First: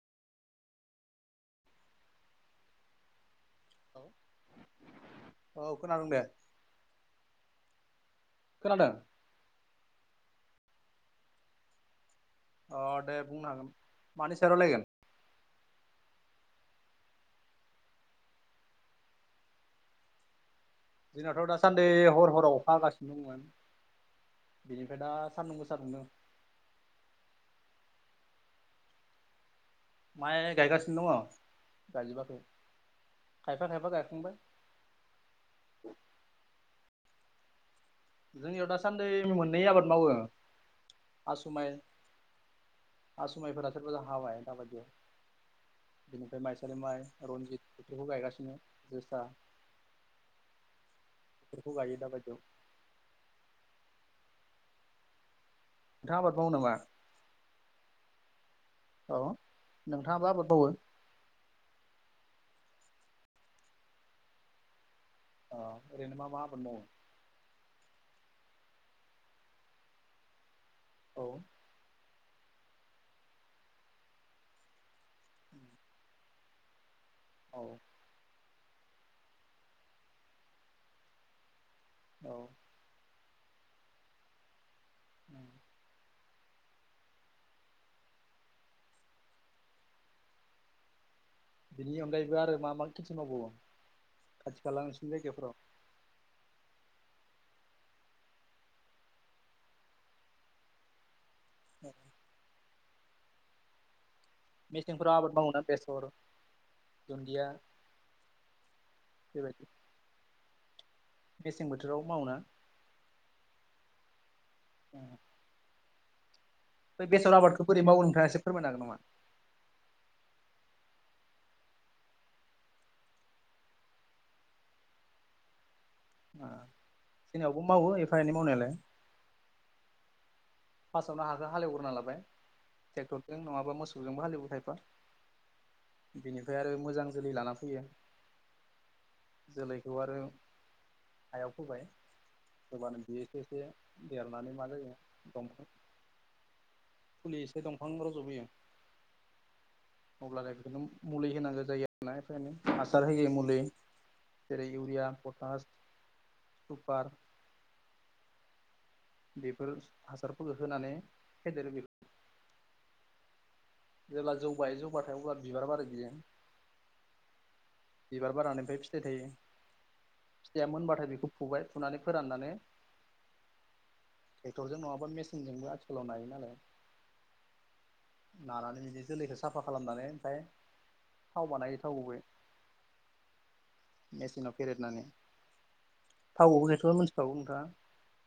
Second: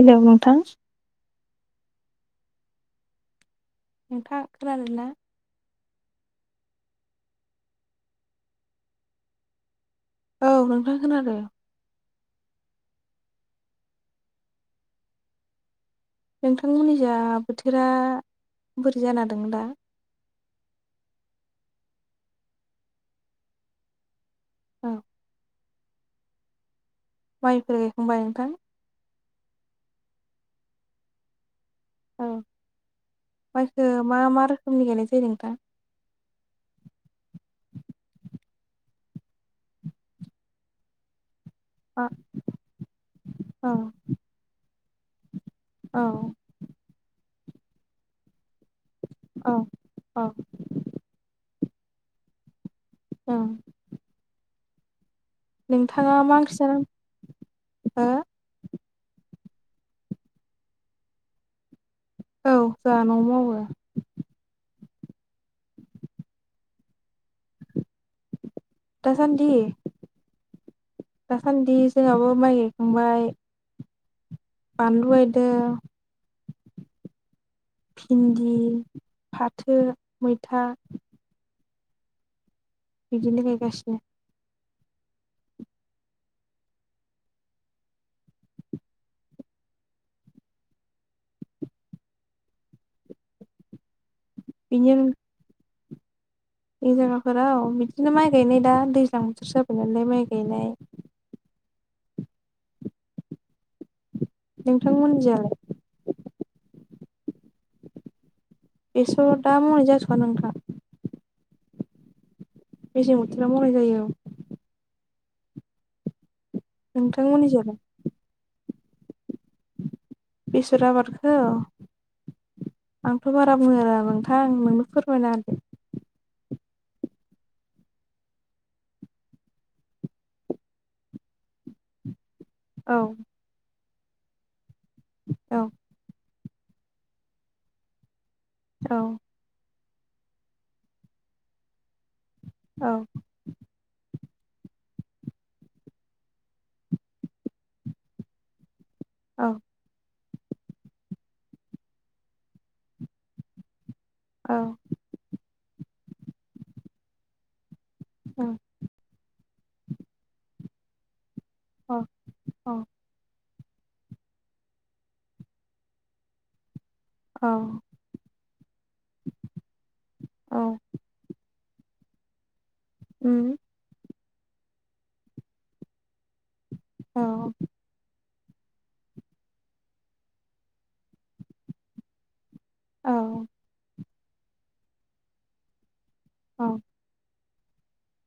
Hello नोंथां नोंथां खोनादों ना? औ खोनादों दे खोनादों? औ नोंथां खोनादों। अ दे बुंनो हागोन मानि सायाव रावलायगोन? नोंथांमोननि जा बोथोरा बोरै जाना दं दा? जोंनाथ' दासान्दि हर हराव अखा हागासिनो दंमोन। औ बेनिफ्राय दा सान्दुं गोसा दुंदों। माइफोर गायखांबाय नोंथां? माइ गायगासिनो दङ औ गायजोबाखै खायफा खायफा गायखांबाय। समनि गायनाय जायो नोंथां। जोंनियाव दासान्दि मोननै आबाद मावो। आसु माइ मा हासुमायफोरा औ सोरबा हाबाय दाबायदियाव बिनिफ्राय औ माइसालि माइ रनजित बेफोरखौ गायगासिनो जोसा औ औ फोरखौ गायो दा बायदियाव औ नोंथाङा आबाद मा मावो ओंख्रि नामा? जाना हो [inaudible] औ नोंथाङाबो आबाद मावो? औ जाङा न'आव मावो अ ओरैनो मा मा आबाद मावो? दासान्दि? दासान्दि जोंहाबो माइ गायखांबाय। बानलु गायदो। औ। भिन्दि फाथो मैथा। औ बिदिनो गायगासिनो उम। बिनि अनगायैबो आरो मा मा खेथि मावबावो खाथि खाला बेनि अनगा नोंसिनि जायगाफोराव? बे जायगाफोराव बिदिनो माइ गायनाय दा दैज्लां बोथोर जाबाय नालाय माइ गायनाय औ। मेसेंफोराव आबाद नोंथांमोननिजालाय मावोोना बेसर दुन्दिया बेस' दा बेबायदि मोनजाथ'आ नोंथां। मेसें बोथोराव मावोना? मेसें बोथोराव मावनाय जायो ओम बे बेसर आबादखौ नोंथांमोननिजालाय बोरै मावगनिफ्राय्रा एसे फोरमनो हागोन नामा? बेसर आबादखौ आंथ' बारा बुंनो रोङा नोंथां नोंनो फोरमायनाहोदो जोंनियावबो मावो एफा एनै मावनायालाय। फार्स्टआवनो हाखौ हालेग्रोना लाबाय औ ट्रेक्टरजों नङाबा मोसौजोंबो हालेवबाय खाइफा औ बिनिफ्राय आरो मोजां जोलै लाना फैयो औ जोलैखौ आरो हायाव फोबाय औ हब्लानो बेयो एसे एसे देरनानै मा जायो दंफां फुलि एसे दंफां रज'बोयो। अ अब्लानो बेखौनो मुलि होनांगौ जायो आरोना एनो हासार होयो मुलि। औ जेरै इउरिया, पटास, सुपार। औ बेफोर हासारफोरखौ होनानै फेदेरो बे अ अ जेब्ला जौ बायो जौबाथाय अब्ला बिबार बाराय बियो। अ बिबार बारनानैनिफ्राय फिथायाइ थायो। औ फिथाइया मोनबाथाय बेखौ फुबाय फुनानै फोराननानै ओम ट्रेक्टरजों नङाबा मेसिनजोंबो आथिखालाव नायो नालाय औ लानानै बिदि जोलैखौ साफा खालामनानै ओमफ्राय थाव बानायो थावखौबो औ मेसिनाव फेरदनानै। थाव दिहुन औ नायखौ थ' मिथिखागौ नोंथाङा।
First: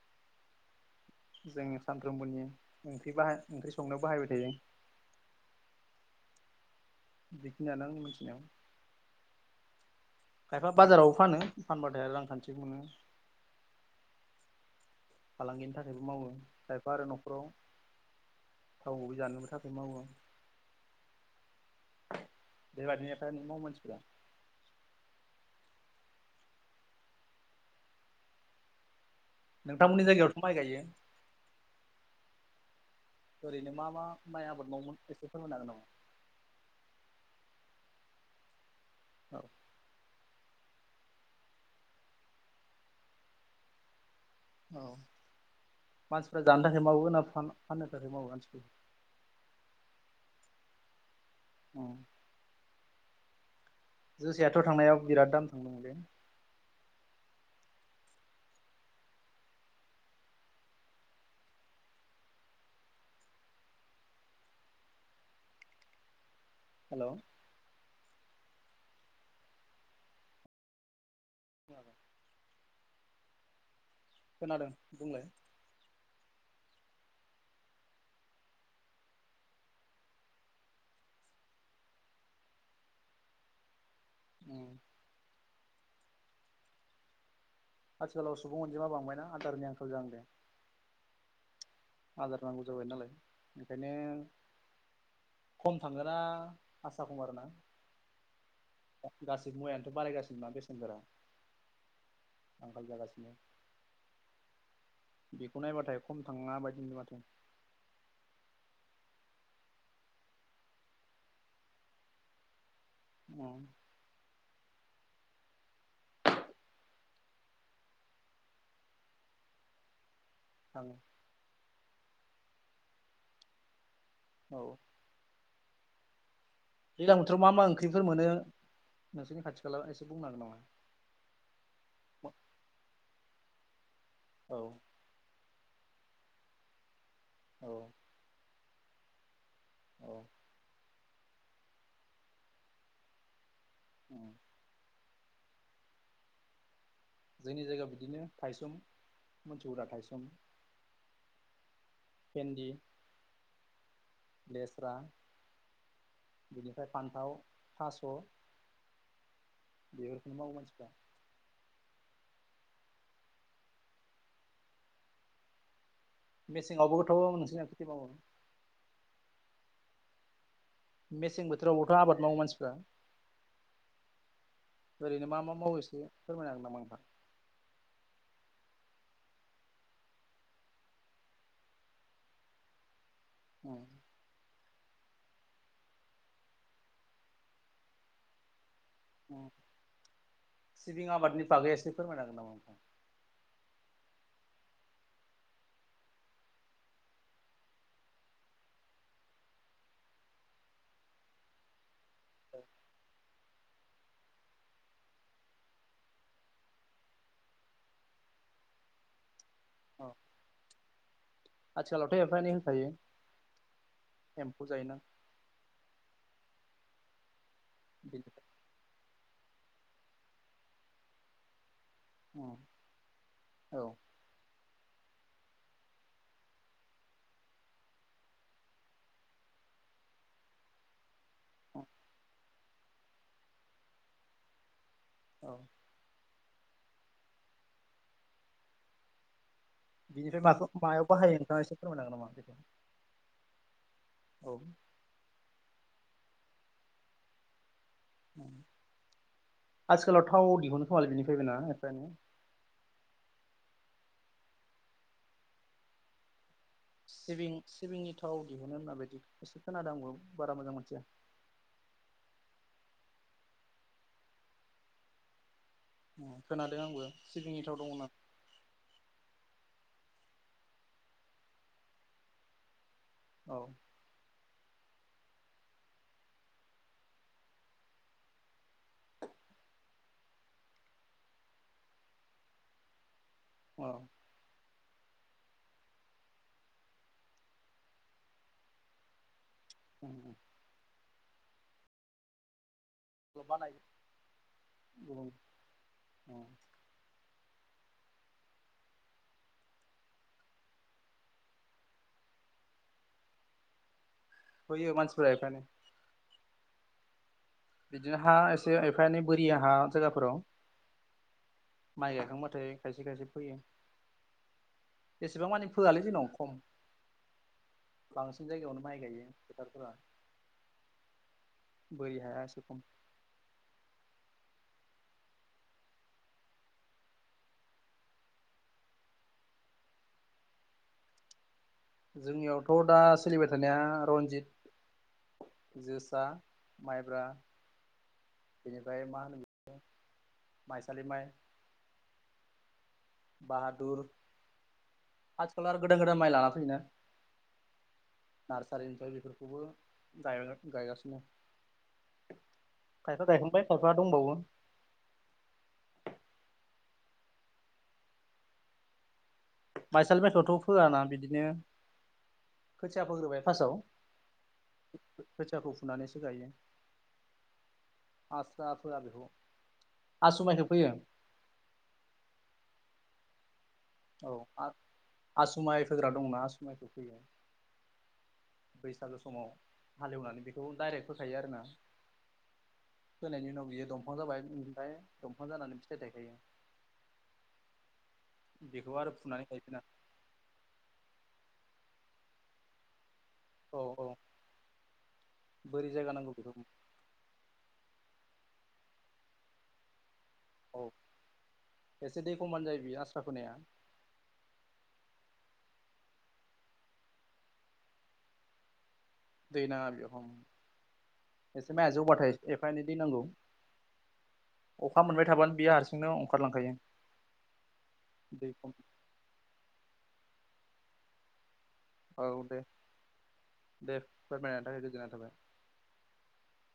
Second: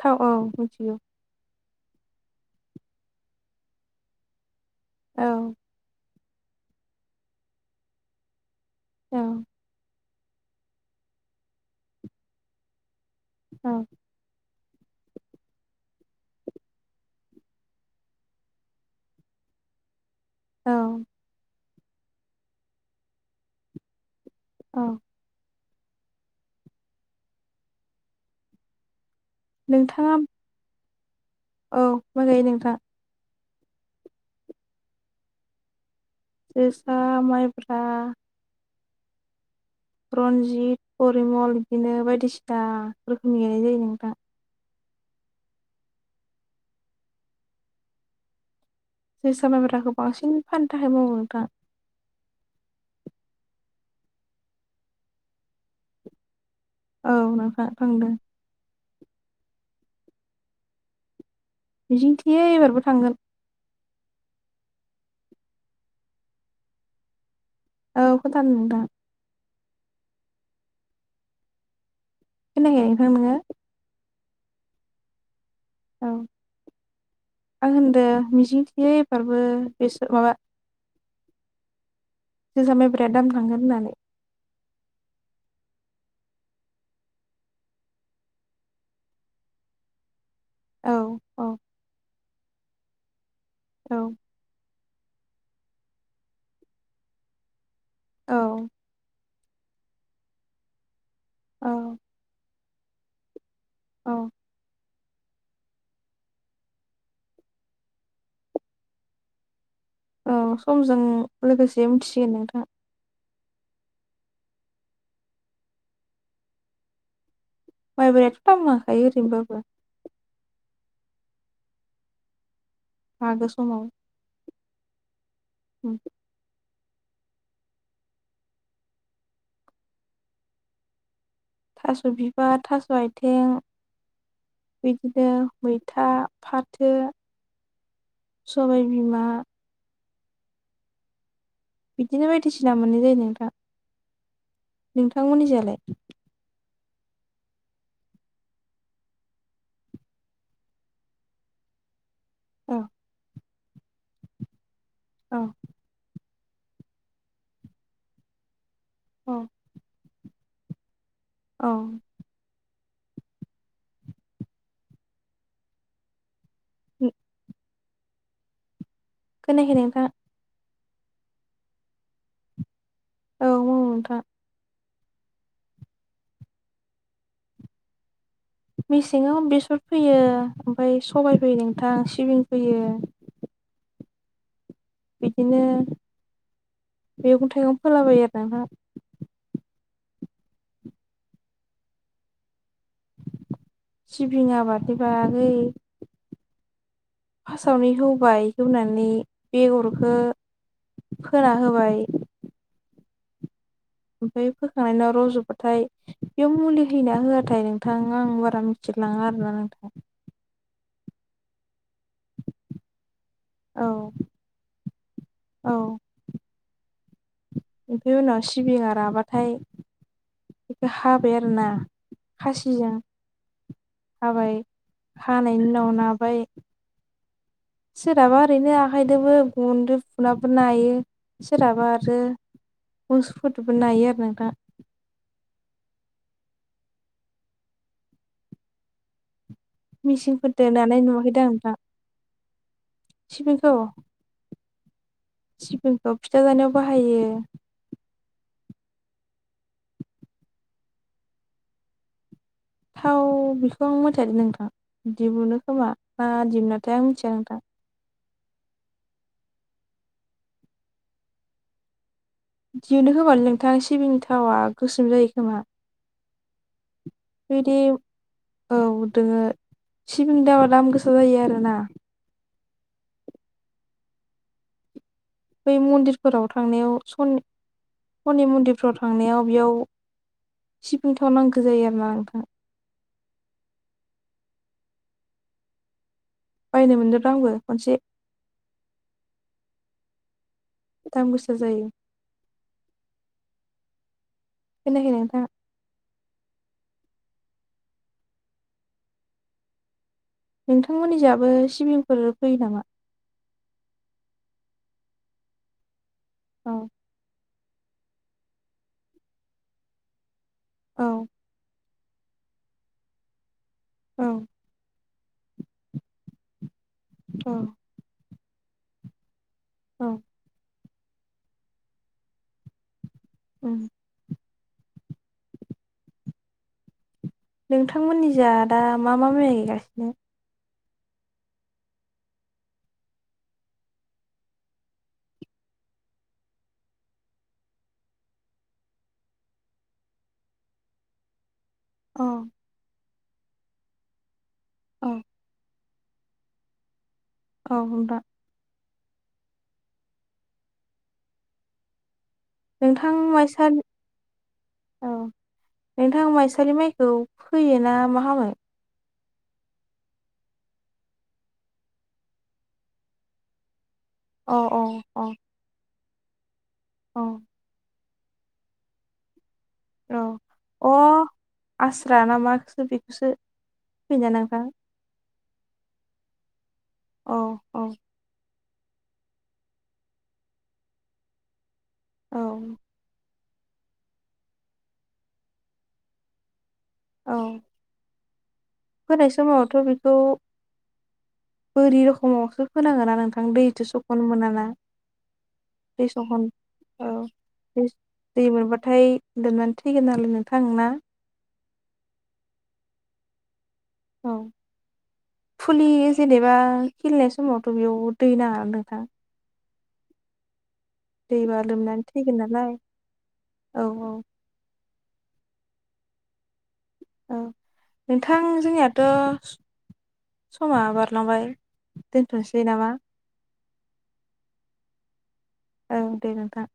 थाव औ मिथियो। जोंनि सानफ्रोमबोनि ओंख्रि बाहा ओंख्रि संनो बाहायबाय थायो। औ बेखिनियानो आं मोनथिनायाव औ खायफा बाजारावबो फानो फानबाथाय आरो रांखान्थिबो मोनो। औ फालांगिनि थाखायबो मावो खायफा आरो न'खराव थाव गुबै जानोबो थाखाय मावो। औ बेबादिनो नो फ्राय मावो मानसिफोरा औ नोंथांमोननि नोंथाङा जायगायावथ' माइ गायो? औ माइ गायो नोंथां। ओरैनो मा मा माइ आबाद मावोमोन एसे फोरमायनो हागोन नामा? जोसा माइब्रा औ रनजित, परिमल बिदिनो बायदिसिना रोखोमनि नुनाय जायो नोंथां। औ मानसिफ्रा जानो थाखाय मावो ना फान फाननो थाखाय मावो [unintelligible] जोसा मायब्राखौ बांसिन फाननो थाखाय मावो नोंथां। उम जोसायाथ' थांनायाव बिराद दाम थांदोंमोनलै। औ नोंथां थांदो। मिजिंथियो एबारबो थांगोन। हेलौ औ खोनादो नोंथां। [unintelligible] खोनायाखै नोंथां नोङो? खोनादों बुंलाय। औ आं होनदो मिजिं थियो एबारबो बेसर माबा जोसा माइब्राया दाम थांगोन होननानै। ओं आथिखालाव सुबुं अनजिमा बांबायना आदारनि आंखाल जाहांदो। औ औ आदार नांगौ जाबाय नालाय बिखायनो औ खम थांगोन ना आसा खम आरोना? औ। गासिबो मुायानोथ' बारायगासिनो ना बेसेनफोरा। औ। आंखाल जागासिनो। औ बेखौ नायबाथाय खम थाङा बायदि नुदो माथो। औ समजों लोगोसे मिथिसिगोन नोंथां। [unintelligible] [inaudible] माइब्रायाथ' दाम लाखायो ओरैनोबाबो। थां मागो समाव औ उम। दैलां बोथोराव मा मा ओंख्रिफोर मोनो नोंसोरनि खाथि खाला एसे बुंनो हागोन नामा? थास' बिबार थास' आयथिं औ बिदिनो मैथा फाथो औ सबाय बिमा औ बिदिनो बायदिसिना मोननाय जायो नोंथां। उम नोंथां मोननिजलाय? जोंनि जायगायाव बिदिनो थाइसुम मोनसौग्रा थाइसुम पेन्दी औ लेस्रा औ बिनिफ्राय फान्थाव थास' औ बेफोरखौ मावो मानसिफ्रा औ मेसेंआवबोथ' नोंसोरना खेथि मावो? खोनायाखै नोंथां मेसें बोथोरावबोथ' आबाद मावो मानसिफ्रा औ मावो नोंथां ओरैनो मा मा मावो एसे फोरमायना हांगोन नामा नोंथां। मेसेङाव बेस'र फैयो ओमफ्राय सबाय फैयो नोंथां सिबिं फोयो औ बिदिनो मैगं थाइगं फोलाबायो आरो नोंथां ओम सिबिं आबादनि बागै एसे फोरमायनाो हागोन नामा नोंथां? सिबिं आबादनि बागै फास्स्ट आवनो हुबाय हुनानै बेग'रखौ फोना होबाय ओमफ्राय फोखांनायनि उनाव रज'बाथाय बेयाव मुलि हैयोना होआथाय नोंथां आं बारा मिथिलाङा आरो ना नोंथां। औ आथिखालावथ' एपा एनै होनखायो औ एम्फौ जायोना। औ ओमफफ्राय उनाव बेनिफ्राय सिबिङा राबाथाय बेखौ हाबाय आरो ना उम खासिजों हाबाय हानायनि उनाव नाबाय सोरहाबा ओरैनो आखाइजोंबो गुनदो बुनाबो नायो सोरहाबा आरो मोसौफोरजोंबो नायो आरो नोंथां। औ बिनिफ्राय माखौ मिसिंफोरजों नानाय मायाव बाहायो नुवाखैदां नोंथाङा नोंथां एसे फोरमायनो हागोन नामा बेखौ सिबिंखौ औ सिबिंखौ फिथा जानायाव बाहायो ओम आथिखालाव थाव दिहुननो खोमालै बिनिफ्रायबाय ना एफा एनै। थाव बेखौ आं मोनथियादै नोंथां दिहुनो खोमा ना दिहुना सिबिं सिबिंनि थाव दिहुननो माबायदि एसे खोनादों आंबो बारा मोजां मोनथिया। दिहुनो खोमालै नोंथां सिबिंनि थावा गोसोम जायो खोमा। खोनादों आंबो बेबायदि सिगांनिथाव दंमोन होननानै औ दोङो सिबिंनि दामआ दाम गोसा जायो आरोना औ बै मन्दिरफोराव थांनायाव स' स'नि मन्दिरफोराव थांनायाव बेयाव सिबिं थाव नांगौ जायो आरो ना नोंथां। अ। बायनो मोनदोंब्रा आंबो खनसे। [unintelligible] दाम गोसा जायो। [unintelligible] बानायो खोनायाखै नोंथां [unintelligible] नोंथांमोननि जाहाबो सिबिंफोर फैयो नामा? फैयो मानसिफोरा एफा एनै। औ। बिदिनो हा एसे एफा एनै बोरिया हा जायगाफोराव औ। माइ गाखांबाथाय खायसे - खायसे फोयो। औ। एसेबां मानि फोयालै जोंनाव खम औ। बांसिन जायगायावनो माइ गायो फोथारफोरा औ। बोरि हाया एसेबां ओम। नोंथांमोननि जा दा मा - मा माय गायगासिनो। जोंनियावथ' दा सोलिबाय थानाया र'नजित जोसा, माइब्रा बेनिफ्राय मा होनो बेखो माइसालि माइ औ। बाहादुर औ। आथिखालाव आरो गोदान - गोदान माइ लाना फैयोना। औ होमबा नारसारिनिफ्रायबो बेफोरखौबो गायगा गायगासिनो। नोंथां खायफा गायखांबाय माइसालि खायफा दंबावो। औ नोंथां माइसालि माइखौ फोयो ना मा खामो? माइसालि मायखौथ' फोयाना बिदिनो खोथिया फोग्रोबाय फार्स्टआव अ अ अ खोथियाखौ फुनानैसो गायो। अ। आब्रा फोरा बेखौ र आसु मायखो अ फोयो। आस्रा ना मा खोसो बेखोसो औ आ आसुमाय फोग्रा दंना आसु माइखौ फैयो। औ - औ। बैसागु समाव हाल एवनानै बेखौ डाइरेक्ट फोखायो आरोना। औ। फोनायनि उनाव बियो दंफां जाबाय ओमफाय दंफां जानानै फिथाइ थायखायो। औ। बेखौ आरो होनाय फुनानै समावथ' गायफिना बेखौ बोरि रोखोमावसो फोनांगोना नोंथां औ दैथो औ स'खननो मोना ना। बोरै दै जायगा नांगौ स'खन बेखौ औ दै - दै मोनबाथाय लोमनानै थैगोन नालाय नोंथां ना। औ एसे दै खमबानो जायो बियो आस्रा फोनाया। औ फुलि जेनेबा खिलिनाय समावथ' बेयाव दै नाङा नोंथां? दै नाङा बेयाव होम। दैबा एसे माया लोमनानै जौबाथाय थैगोन नालाय एफा एनै दै नांगौ। औ औ अखा मोनबाय थाबानो बियो हारसिंनो अंखारलांखायो। औ नोंथां जोंनियाथ' समा बारलांबाय औ दे दोनथ'नोसै नामा? दे फोरमायनि थाखाय गोजोननाय थाबाय। औ दे नोंथां।